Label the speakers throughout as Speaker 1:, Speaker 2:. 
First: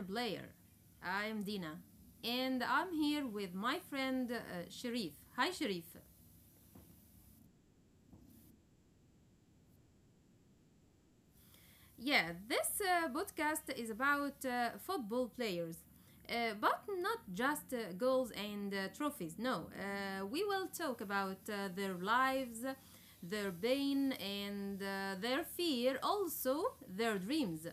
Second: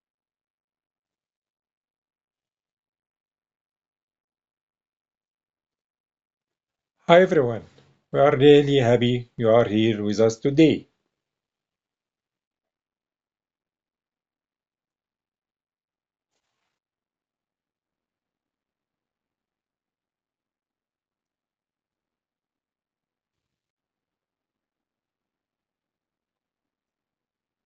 Speaker 1: a Player. I am Dina, and I'm here with my friend Sharif. Hi, Sharif.
Speaker 2: Hi everyone, we are really happy you are here with us today
Speaker 1: Yeah, this podcast is about football players, but not just goals and trophies. No, we will talk about their lives, their pain, and their fear, also their dreams.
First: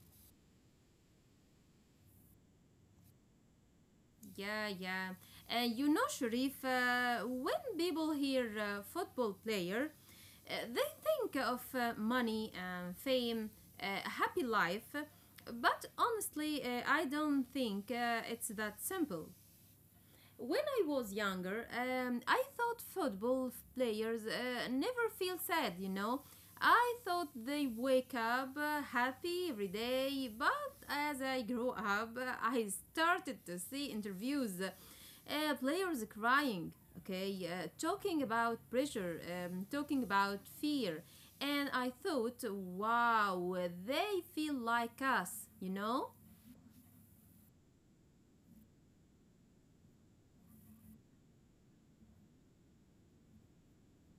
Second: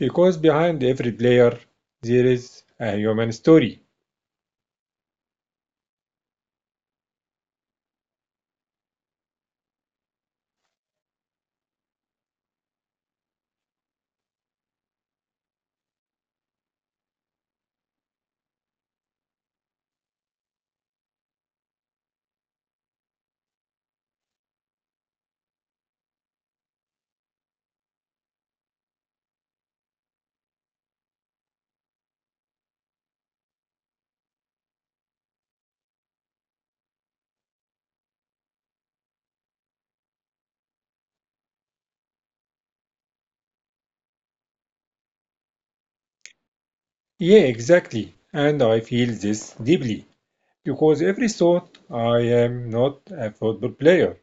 Speaker 2: because behind every player there is a human story.
Speaker 1: Yeah, yeah. And, Sharif, when people hear football player, they think of money and fame, a happy life. But honestly, I don't think it's that simple. When I was younger, I thought football players never feel sad. I thought they wake up happy every day, but as I grew up, I started to see interviews, players crying, okay, talking about pressure, talking about fear, and I thought, wow, they feel like us, you know?
Speaker 2: Yeah, exactly, and I feel this deeply because every thought I am not a football player.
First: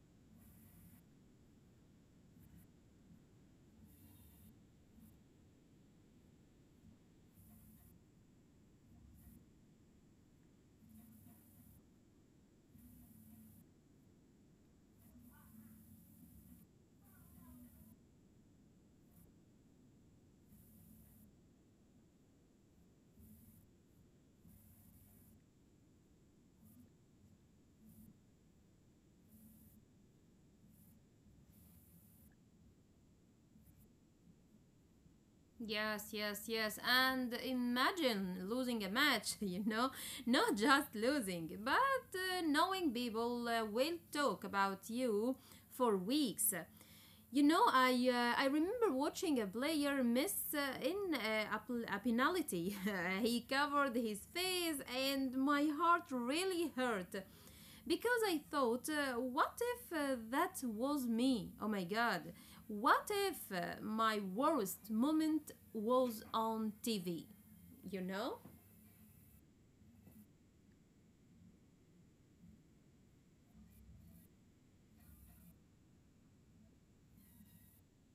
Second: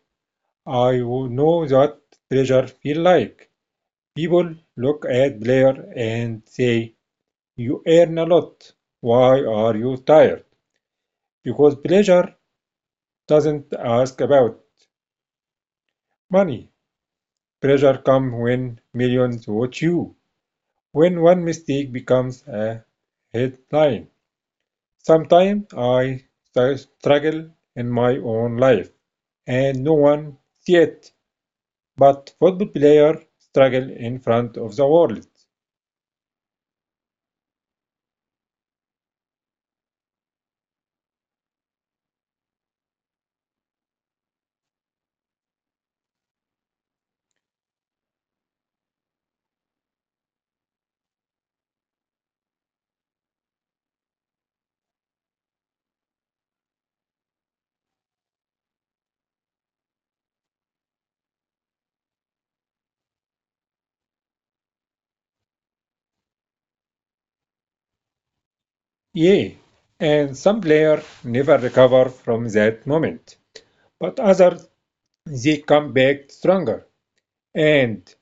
Speaker 2: Know that pressure feel like. People look at player and say, you earn a lot. Why are you tired? Because pleasure doesn't ask about money. Pressure comes when millions watch you, when one mistake becomes a headline. Sometimes I struggle in my own life and no one sees it, but football players struggle in front of the world.
Speaker 1: Yes, yes, yes. And imagine losing a match, you know, not just losing, but knowing people will talk about you for weeks. You know, I remember watching a player miss in a penalty. He covered his face, and my heart really hurt because I thought, what if that was me? Oh my god! What if my worst moment was on TV? You know?
Speaker 2: Yeah, and some players never recover from that moment, but others they come back stronger. And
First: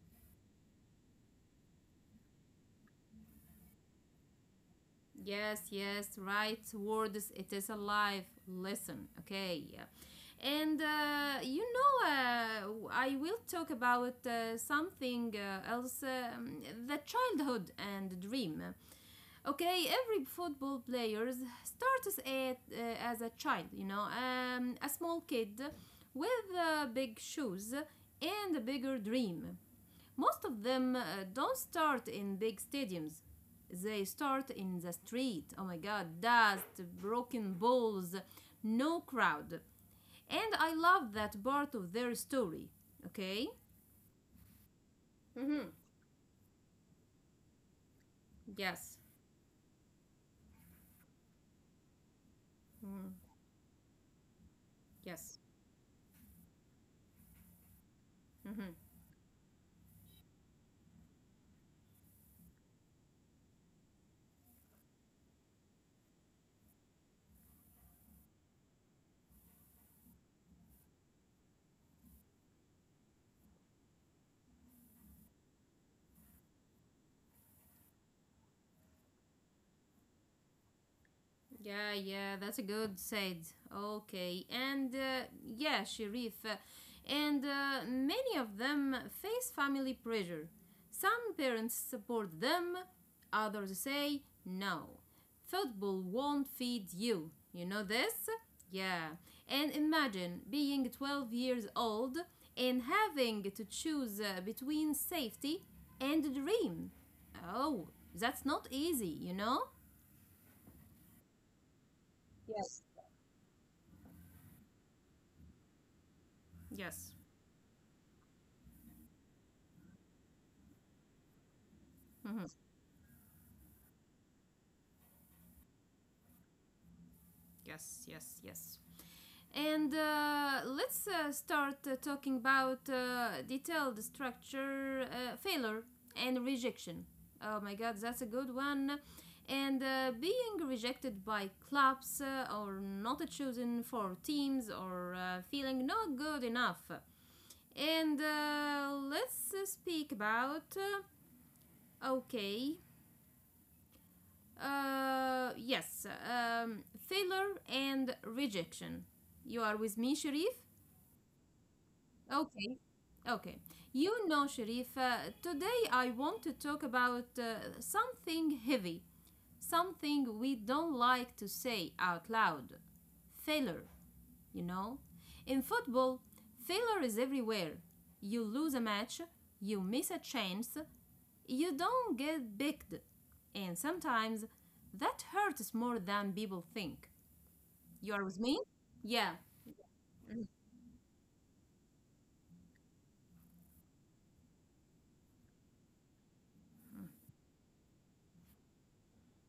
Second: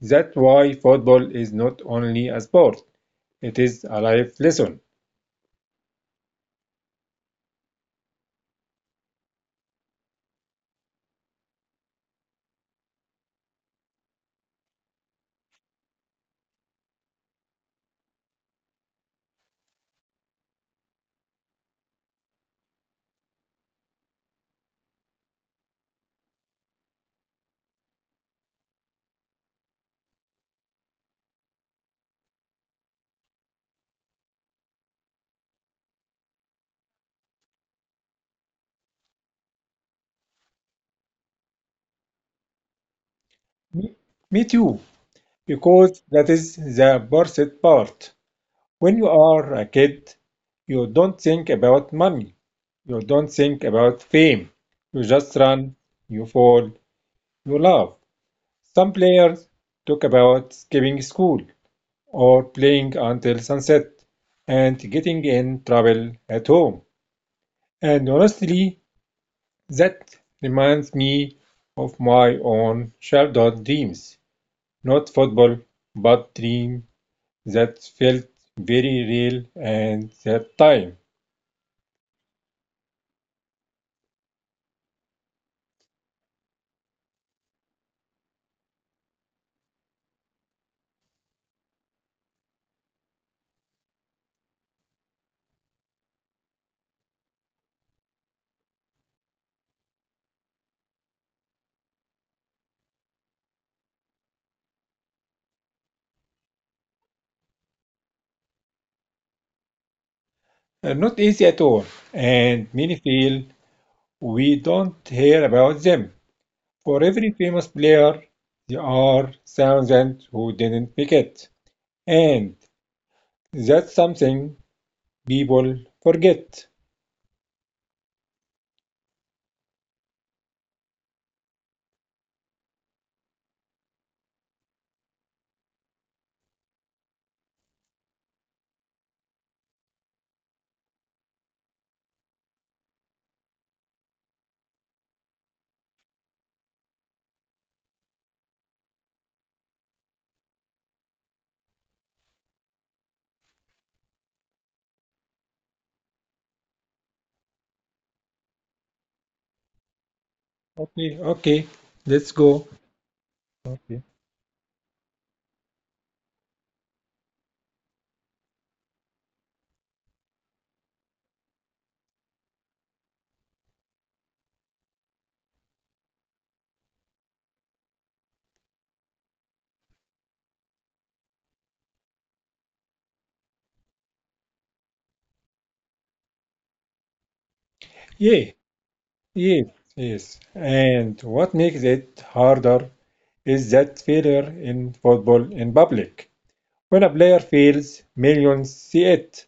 Speaker 2: that's why football is not only a sport, it is a life lesson.
Speaker 1: Yes, yes, right words. It is alive. Listen, okay. Yeah. And , you know, I will talk about something else: the childhood and dream. Okay, every football player starts as a child, you know, a small kid with big shoes and a bigger dream. Most of them don't start in big stadiums. They start in the street. Oh my god, dust, broken balls, no crowd. And I love that part of their story. Okay?
Speaker 2: Me, me too,
Speaker 1: Mm-hmm.
Speaker 2: because that is the worst part. When
Speaker 1: Yes.
Speaker 2: you are a kid, you don't think about money, you don't think about fame. You
Speaker 1: Yes.
Speaker 2: just run, you fall, you laugh. Some players talk about skipping school or playing until sunset and getting in trouble at home. And honestly, that reminds me of my own childhood dreams. Not football, but dream that felt very real at that time.
Speaker 1: Yeah, yeah, that's a good said. Okay, and yeah, Sharif, and many of them face family pressure. Some parents support them, others say no. Football won't feed you. You know this? Yeah. And imagine being 12 years old and having to choose between safety and a dream. Oh, that's not easy, you know?
Speaker 2: Not easy at all, and
Speaker 1: Yes.
Speaker 2: many feel we don't hear about them. For
Speaker 1: Yes.
Speaker 2: every famous player, there are thousands who didn't pick it,
Speaker 1: Mm-hmm.
Speaker 2: and that's something people forget.
Speaker 1: Yes, yes, yes. And let's start talking about detailed structure, failure and rejection. Oh my god, that's a good one. And being rejected by clubs or not chosen for teams or feeling not good enough. And let's speak about okay, yes, failure and rejection. You are with me, Sharif?
Speaker 2: Okay, okay, let's go.
Speaker 1: Okay. Okay.
Speaker 2: Okay.
Speaker 1: You know, Sharif, today I want to talk about something heavy, something we don't like to say out loud: failure. You know, in football, failure is everywhere. You lose a match, you miss a chance, you don't get picked. And sometimes that hurts more than people think. You are with
Speaker 2: Yeah,
Speaker 1: me? Yeah,
Speaker 2: yes, yes. And what makes it harder is that failure in football in public. When a player fails, millions see it.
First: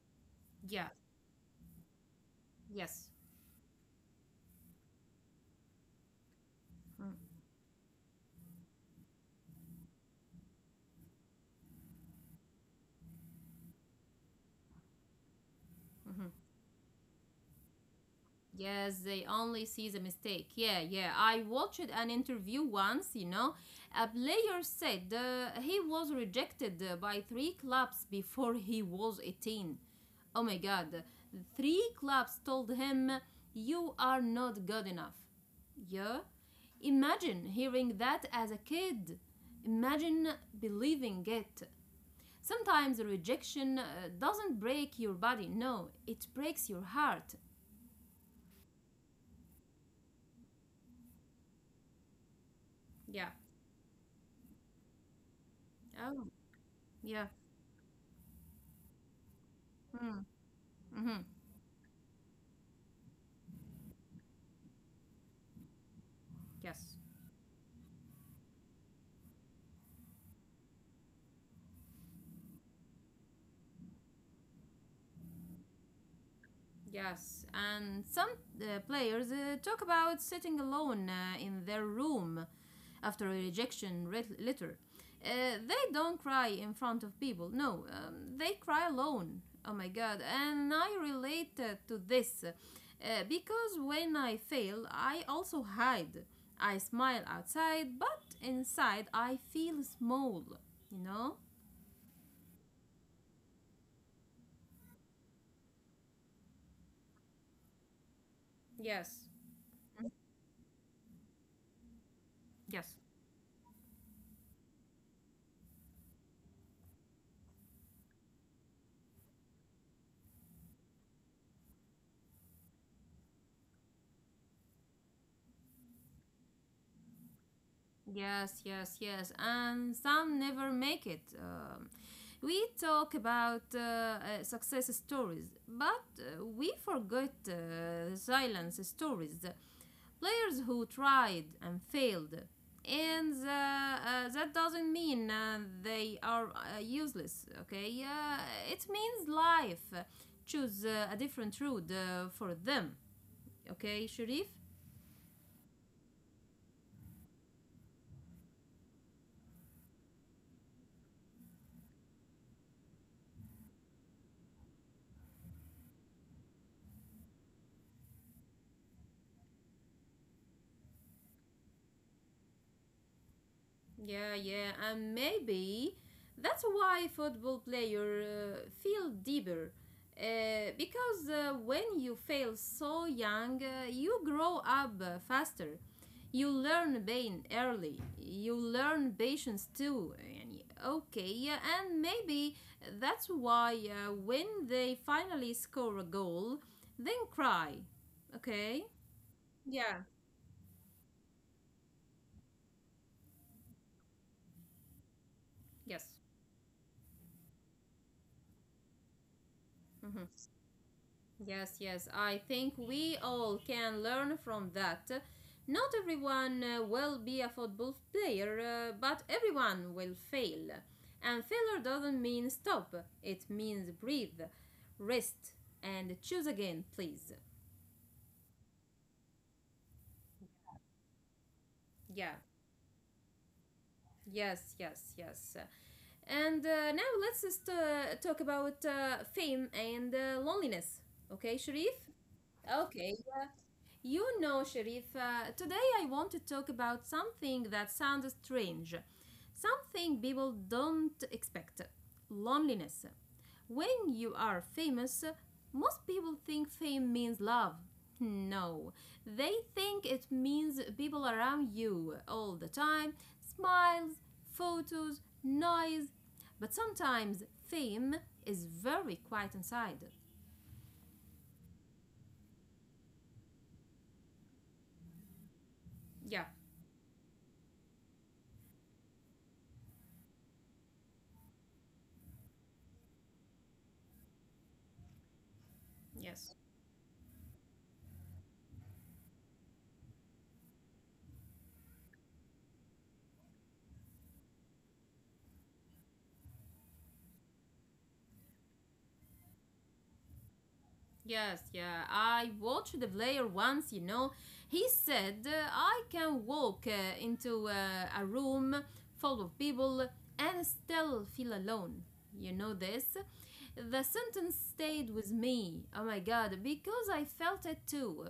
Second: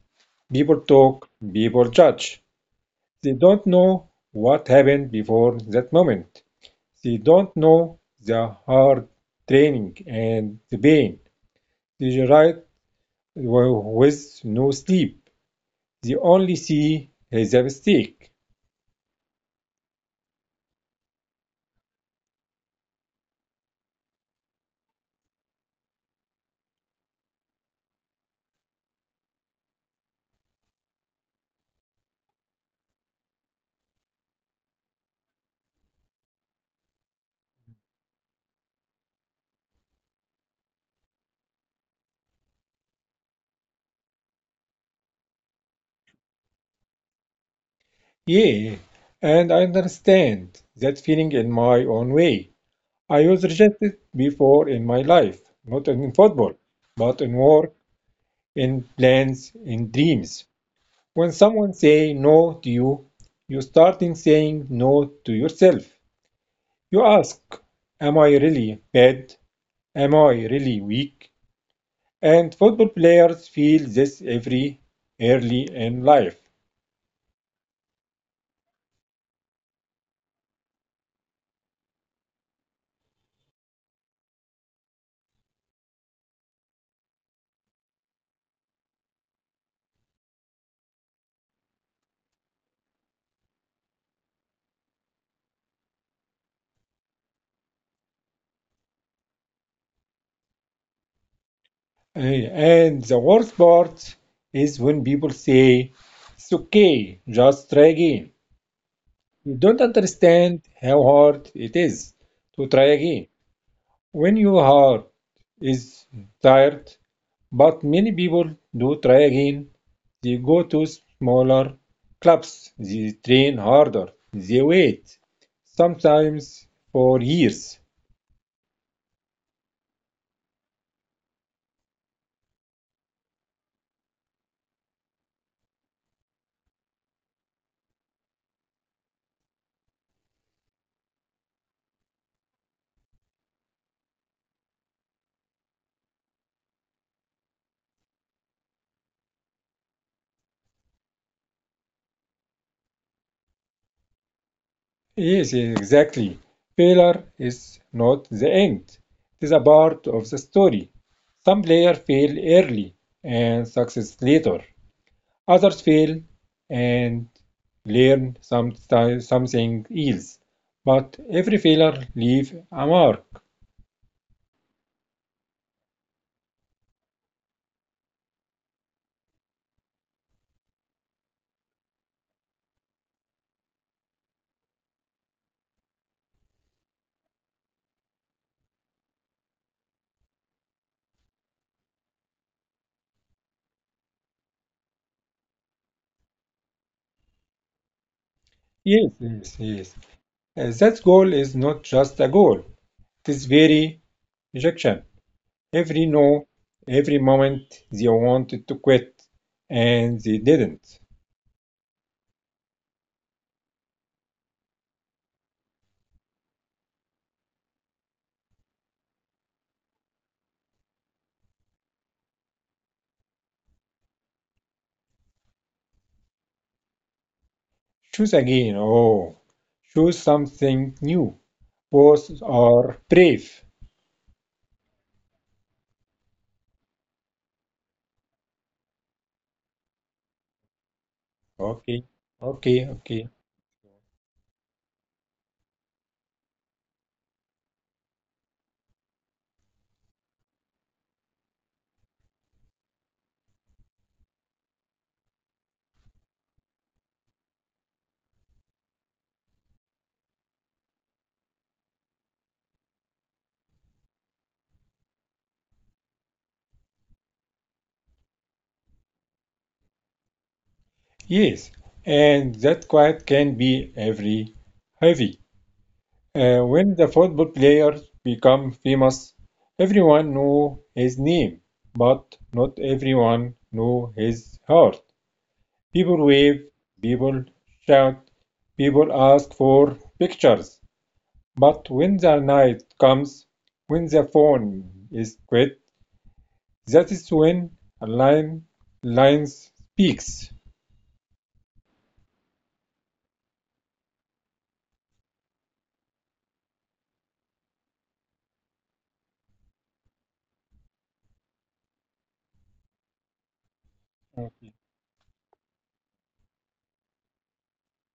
Speaker 2: People
Speaker 1: yeah,
Speaker 2: talk, people judge.
Speaker 1: yes.
Speaker 2: They don't know what happened before that moment. They don't know the hard training and the pain. They ride with no sleep. They only see his mistake.
Speaker 1: Yes, they only see the mistake. Yeah, yeah. I watched an interview once, you know. A player said he was rejected by three clubs before he was 18. Oh my god. Three clubs told him, "You are not good enough." Yeah? Imagine hearing that as a kid. Imagine believing it. Sometimes rejection doesn't break your body, no, it breaks your heart.
Speaker 2: Yeah, and I understand that feeling in my own way. I
Speaker 1: Yeah.
Speaker 2: was rejected before in my life, not in
Speaker 1: Oh.
Speaker 2: football, but
Speaker 1: Yeah.
Speaker 2: in work in plans, in
Speaker 1: Mm.
Speaker 2: dreams.
Speaker 1: Hmm.
Speaker 2: When someone say no to you, you start in saying no to yourself.
Speaker 1: Yes.
Speaker 2: You ask, am I really bad? Am I really weak? And football players feel this every early in life.
Speaker 1: Yes. And some players talk about sitting alone in their room after a letter. They don't cry in front of people. No, they cry alone. Oh my god. And I relate to this because when I fail, I also hide. I smile outside, but inside I feel small, you know?
Speaker 2: Uh, And the worst part is when people say, it's okay, just try again.
Speaker 1: Yes.
Speaker 2: You don't understand how hard it is to try
Speaker 1: Yes.
Speaker 2: again. When your heart is tired, but many people do try again, they go to smaller clubs, they train harder, they wait, sometimes for years.
Speaker 1: Yes, yes, yes. And some never make it. We talk about success stories, but we forget the silence stories. The players who tried and failed. And that doesn't mean they are useless, okay? It means life. Choose a different route for them, okay, Sharif?
Speaker 2: Yes, exactly. Failure is not the end, it is a part of the story. Some players fail early and success later, others fail and learn something else. But every failure leaves a mark.
Speaker 1: Yeah, yeah, and maybe that's why football players feel deeper. Because when you fail so young, you grow up faster. You learn pain early. You learn patience too. يعني Okay, yeah, and maybe that's why when they finally score a goal, then cry. Okay?
Speaker 2: Yes, yes,
Speaker 1: Yeah.
Speaker 2: yes. That goal is not just a goal, it is very rejection.
Speaker 1: Yes.
Speaker 2: Every no, every moment they wanted to quit
Speaker 1: Mm-hmm.
Speaker 2: and they didn't.
Speaker 1: Yes, yes, I think we all can learn from that. Not everyone will be a football player, but everyone will fail. And failure doesn't mean stop, it means breathe, rest, and choose again, please.
Speaker 2: Choose again, oh, choose something new.
Speaker 1: Yeah,
Speaker 2: Both are brave.
Speaker 1: yes, yes, yes. And now let's just talk about fame and loneliness. Okay, Sharif?
Speaker 2: Okay, okay,
Speaker 1: Okay,
Speaker 2: okay.
Speaker 1: you know, Sharif, today I want to talk about something that sounds strange, something people don't expect: loneliness. When you are famous, most people think fame means love. No, they think it means people around you all the time, smiles, photos, noise. But sometimes fame is very quiet inside.
Speaker 2: Yes, and that quiet can be every heavy.
Speaker 1: Yeah,
Speaker 2: When the football players become famous, everyone knew his name, but not everyone knew his heart. People
Speaker 1: yes.
Speaker 2: wave, people shout, people ask for pictures. But when the night comes, when the phone is quit, that is when a line lines speaks.
Speaker 1: Yes, yeah. I watched the player once, you know. He said, "I can walk into a room full of people and still feel alone." You know this? The sentence stayed with me, oh my god, because I felt it too.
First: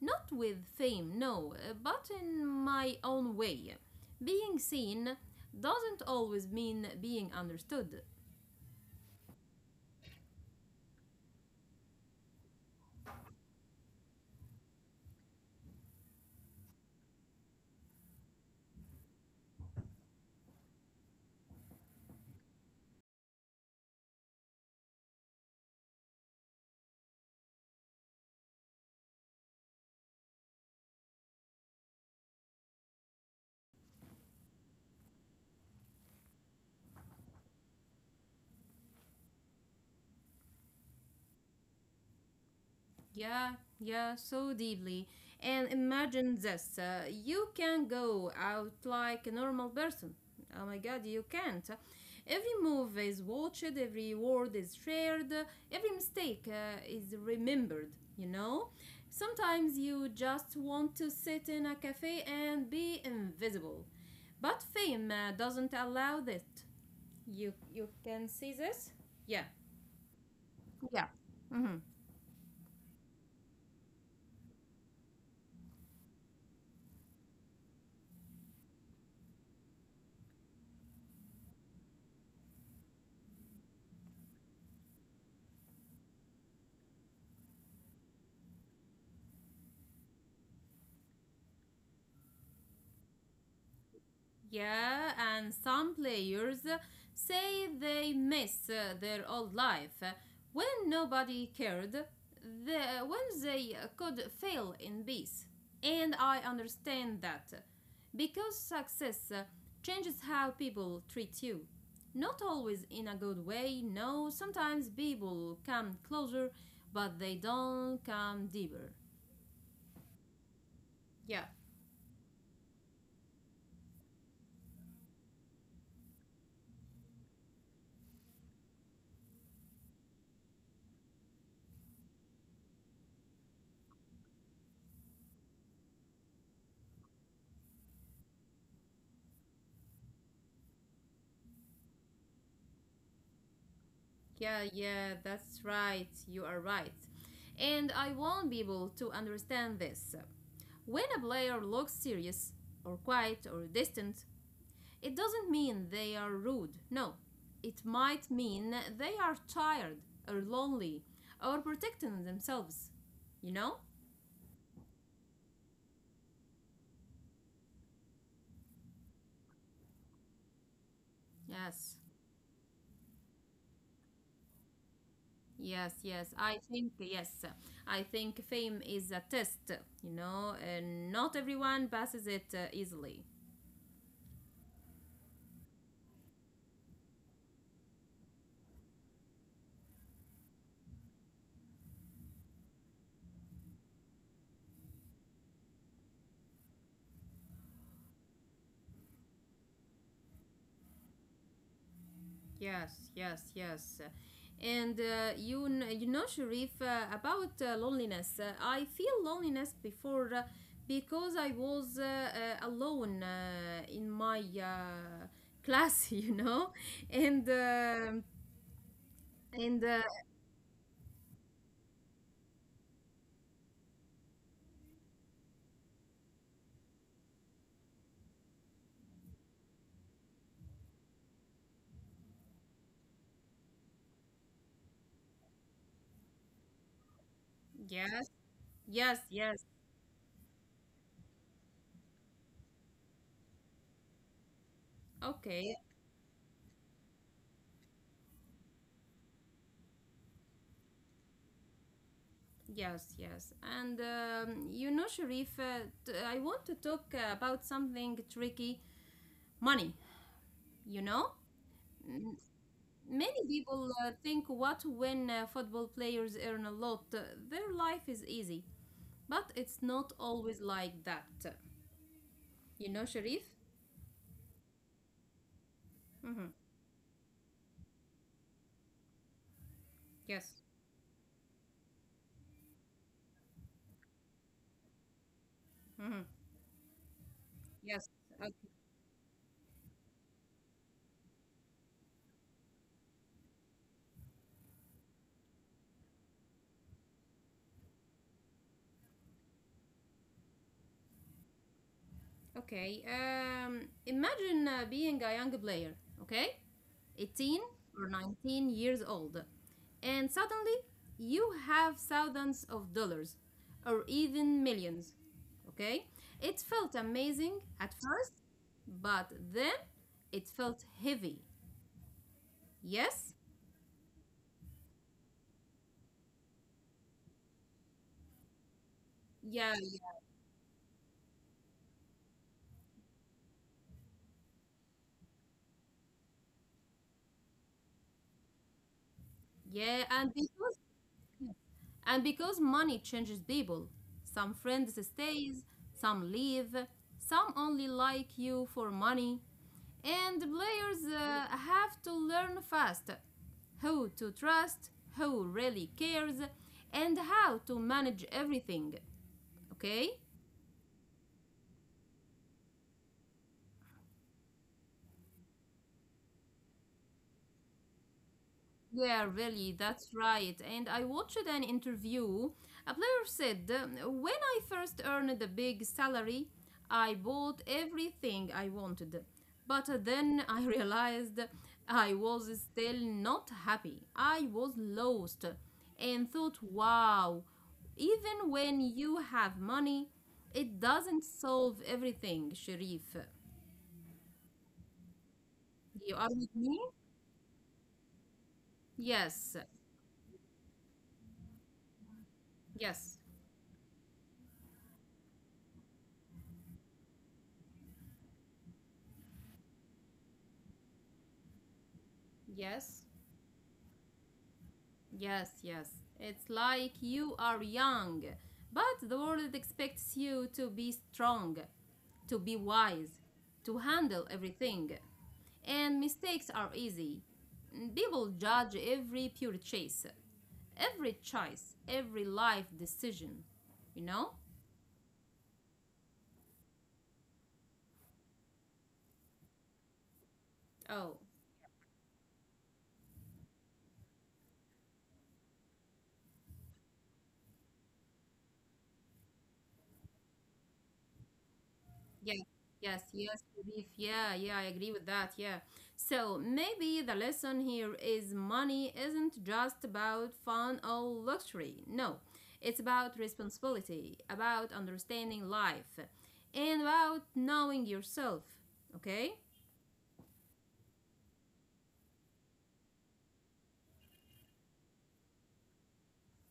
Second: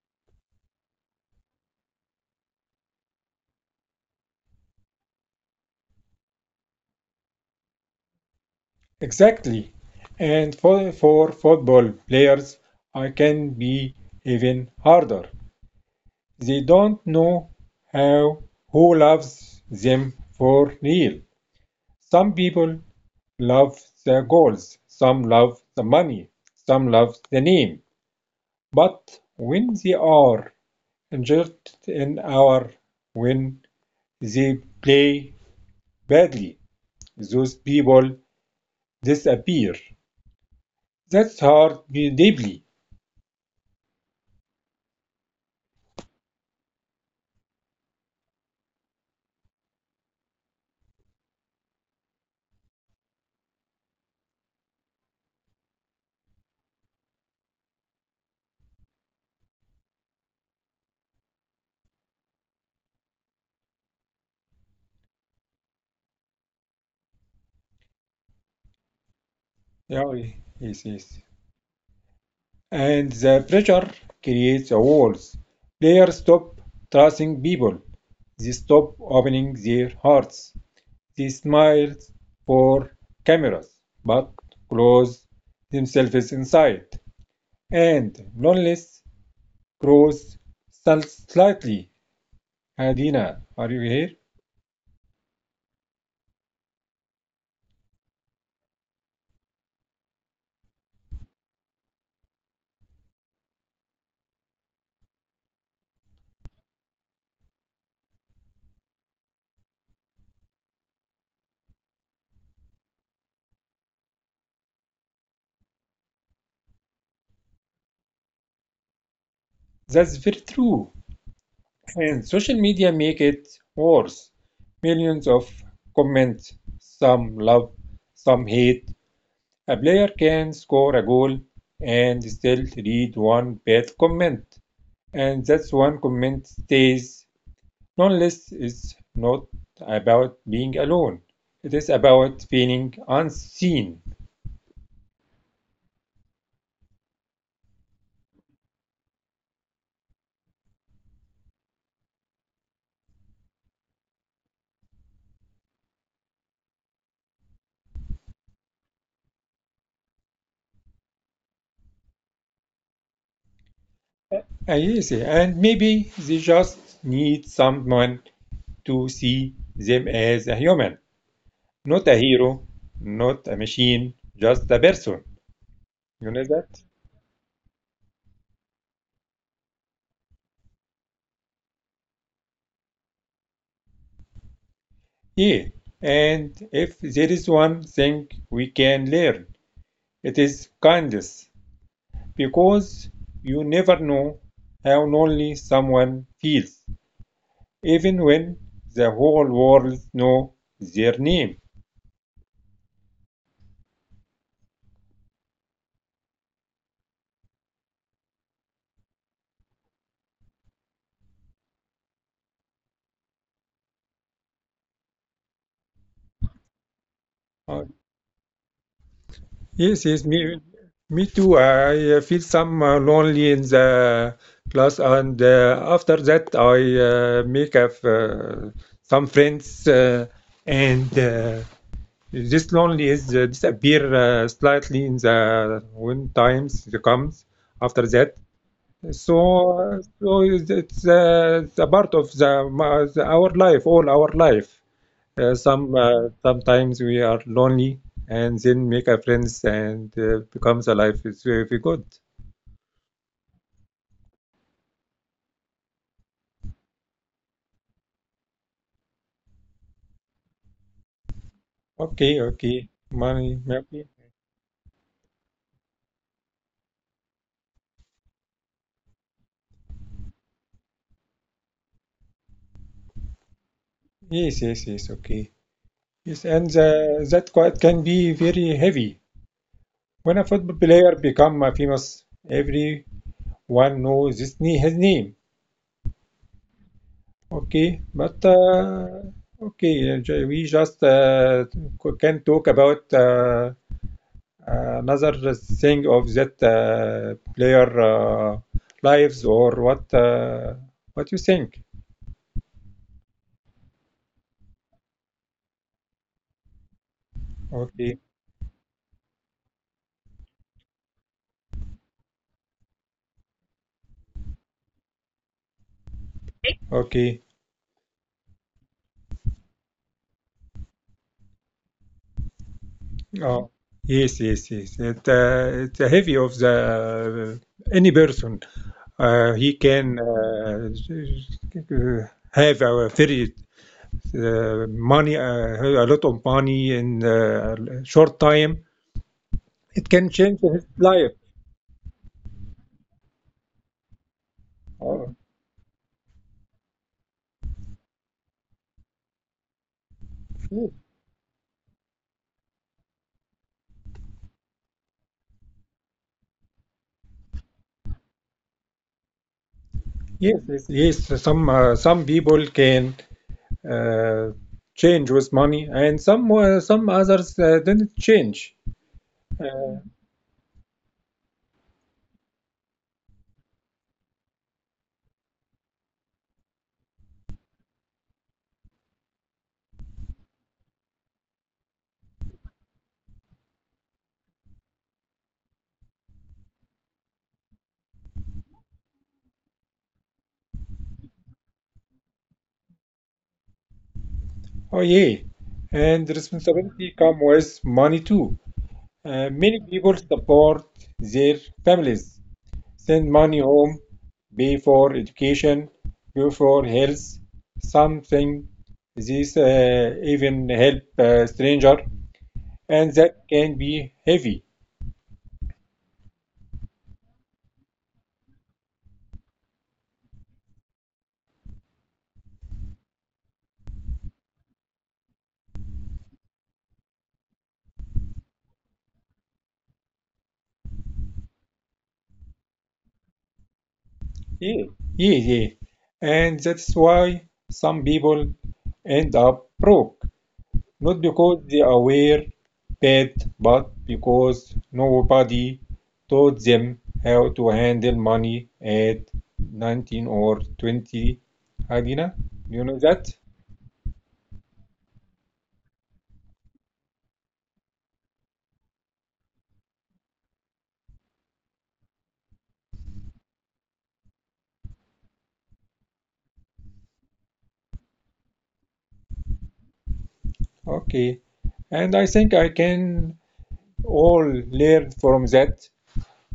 Speaker 1: Not with fame, no, but in my own way. Being seen doesn't always mean being understood.
Speaker 2: Exactly. And for football players, I can be even harder. They don't know how who loves them for real. Some people love the goals, some love the money, some love the name. But when they are injured in our when they play badly, those people disappear. That's hard deeply.
Speaker 1: Yeah, yeah, so deeply. And imagine this, you can go out like a normal person. Oh my god, you can't. Every move is watched, every word is shared, every mistake is remembered, you know? Sometimes you just want to sit in a cafe and be invisible. But fame doesn't allow that. You can see this? Yeah.
Speaker 2: Yeah, yes,
Speaker 1: Yeah.
Speaker 2: yes. And the pressure creates walls. Players stop trusting people. They stop opening their hearts. They smile for cameras, but close themselves inside. And loneliness grows slightly. Adina, are you here?
Speaker 1: Yeah, and some players say they miss their old life when nobody cared, when they could fail in peace. And I understand that because success changes how people treat you. Not always in a good way, no, sometimes people come closer, but they don't come deeper.
Speaker 2: That's very true.
Speaker 1: Yeah.
Speaker 2: And social media make it worse. Millions of comments, some love, some hate, a player can score a goal and still read one bad comment, and that's one comment stays. Loneliness is not about being alone. It is about feeling unseen.
Speaker 1: Yeah, yeah, that's right. You are right. And I want people to understand this. When a player looks serious, or quiet, or distant, it doesn't mean they are rude. No, it might mean they are tired, or lonely, or protecting themselves. You know?
Speaker 2: Yes, and maybe they just need someone to see them as a human, not
Speaker 1: Yes,
Speaker 2: a hero, not a machine, just a person.
Speaker 1: yes,
Speaker 2: You know
Speaker 1: yes.
Speaker 2: that?
Speaker 1: I think, yes. I think fame is a test, you know, and not everyone passes it easily.
Speaker 2: Yeah. And if there is one thing we can learn it is kindness, because you never know how lonely someone feels, even when the whole world knows their name.
Speaker 1: Yes, yes, yes. And you know, Sharif, about loneliness. I feel loneliness before because I was alone in my class, you know, and
Speaker 2: Uh,
Speaker 1: um and
Speaker 2: yes, yes, me too. I feel some lonely in the class, and after that, I make up some friends, and this lonely is disappear slightly in the when times it comes after that.
Speaker 1: yes, yes, yes.
Speaker 2: So it's a part of the, the our life, all our life. Uh,
Speaker 1: Okay,
Speaker 2: some uh, sometimes we are lonely, and then make a friends, and becomes a life is very good.
Speaker 1: yes, yes. And you know, Sharif, I want to talk about something tricky: money. You know.
Speaker 2: Okay, okay, money,
Speaker 1: Many people
Speaker 2: maybe.
Speaker 1: think what when football players earn a lot, their life is easy. But it's not always like that. You know, Sharif?
Speaker 2: Yes, yes, yes. Okay, yes, and that quite can be very heavy. When a
Speaker 1: Yes.
Speaker 2: football player become famous, everyone knows his name. Okay,
Speaker 1: Yes.
Speaker 2: we just can talk about another thing of that player lives or what you think?
Speaker 1: Okay. Imagine being a young player, okay? 18 or
Speaker 2: Okay,
Speaker 1: 19 years old. And suddenly you have thousands of dollars or even millions, okay? It felt
Speaker 2: okay.
Speaker 1: amazing at first, but then it felt heavy. Yes?
Speaker 2: Oh, yes, yes, yes. It, it's a heavy of the any person. He
Speaker 1: Yeah,
Speaker 2: can
Speaker 1: yeah.
Speaker 2: have a very money, a lot of money in a short time. It
Speaker 1: Yeah,
Speaker 2: can
Speaker 1: and
Speaker 2: change his
Speaker 1: because
Speaker 2: life.
Speaker 1: And because money changes people, some friends
Speaker 2: Oh,
Speaker 1: stays, some leave, some only like you for money, and players have to learn fast who to trust, who really cares, and how to manage everything. Okay?
Speaker 2: yes, yes, yes. Some people can uh, change with money, and some others don't change.
Speaker 1: Yeah, really, that's
Speaker 2: Uh,
Speaker 1: right. And I watched an interview. A player said, "When I first earned the big salary, I bought everything I wanted. But then I realized I was still not happy. I was lost," and thought, wow, even when you have money, it doesn't solve everything, Sharif.
Speaker 2: oh yeah,
Speaker 1: You
Speaker 2: and
Speaker 1: are with me?
Speaker 2: responsibility come with money too.
Speaker 1: Yes,
Speaker 2: Many people support their families
Speaker 1: yes,
Speaker 2: send money home, pay for education, pay for health, something. This even help stranger,
Speaker 1: yes.
Speaker 2: and that can be heavy.
Speaker 1: Yes, yes. It's like you are young, but the world expects you to be strong, to be wise, to handle everything. And mistakes are easy. People judge every purchase, every choice, every life decision, you know?
Speaker 2: Yeah, yeah, yeah. And that's why some people end up broke,
Speaker 1: Oh,
Speaker 2: not because they are aware bad, but because nobody taught them how to handle money at 19 or 20. Adina,
Speaker 1: yes,
Speaker 2: you know
Speaker 1: yes,
Speaker 2: that?
Speaker 1: yes, Sharif. Yeah, yeah, I agree with that. Yeah. So maybe the lesson here is money isn't just about fun or luxury. No, it's about responsibility, about understanding life, and about knowing yourself. Okay?
Speaker 2: Okay. And I think I can all learn from that.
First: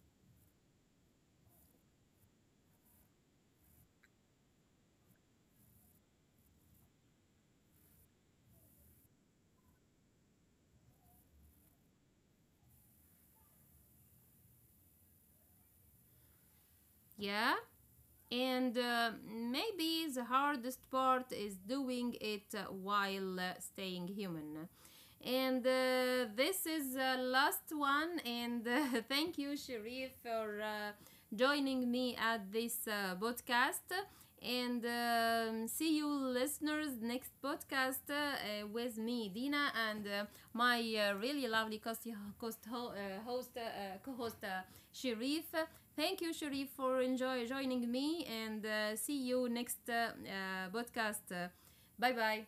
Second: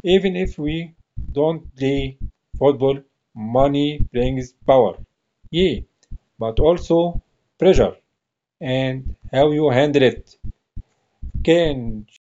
Speaker 2: Even if we don't play football, money brings power. Yeah, but also pressure and how you handle it can
Speaker 1: Yeah? And maybe the hardest part is doing it while staying human. And this is the last one. And thank you, Sharif, for joining me at this podcast. And see you, listeners, next podcast with me, Dina, and my really lovely host, co-host Sharif. Thank you, Sharif, for enjoy joining me, and see you next podcast. Bye bye.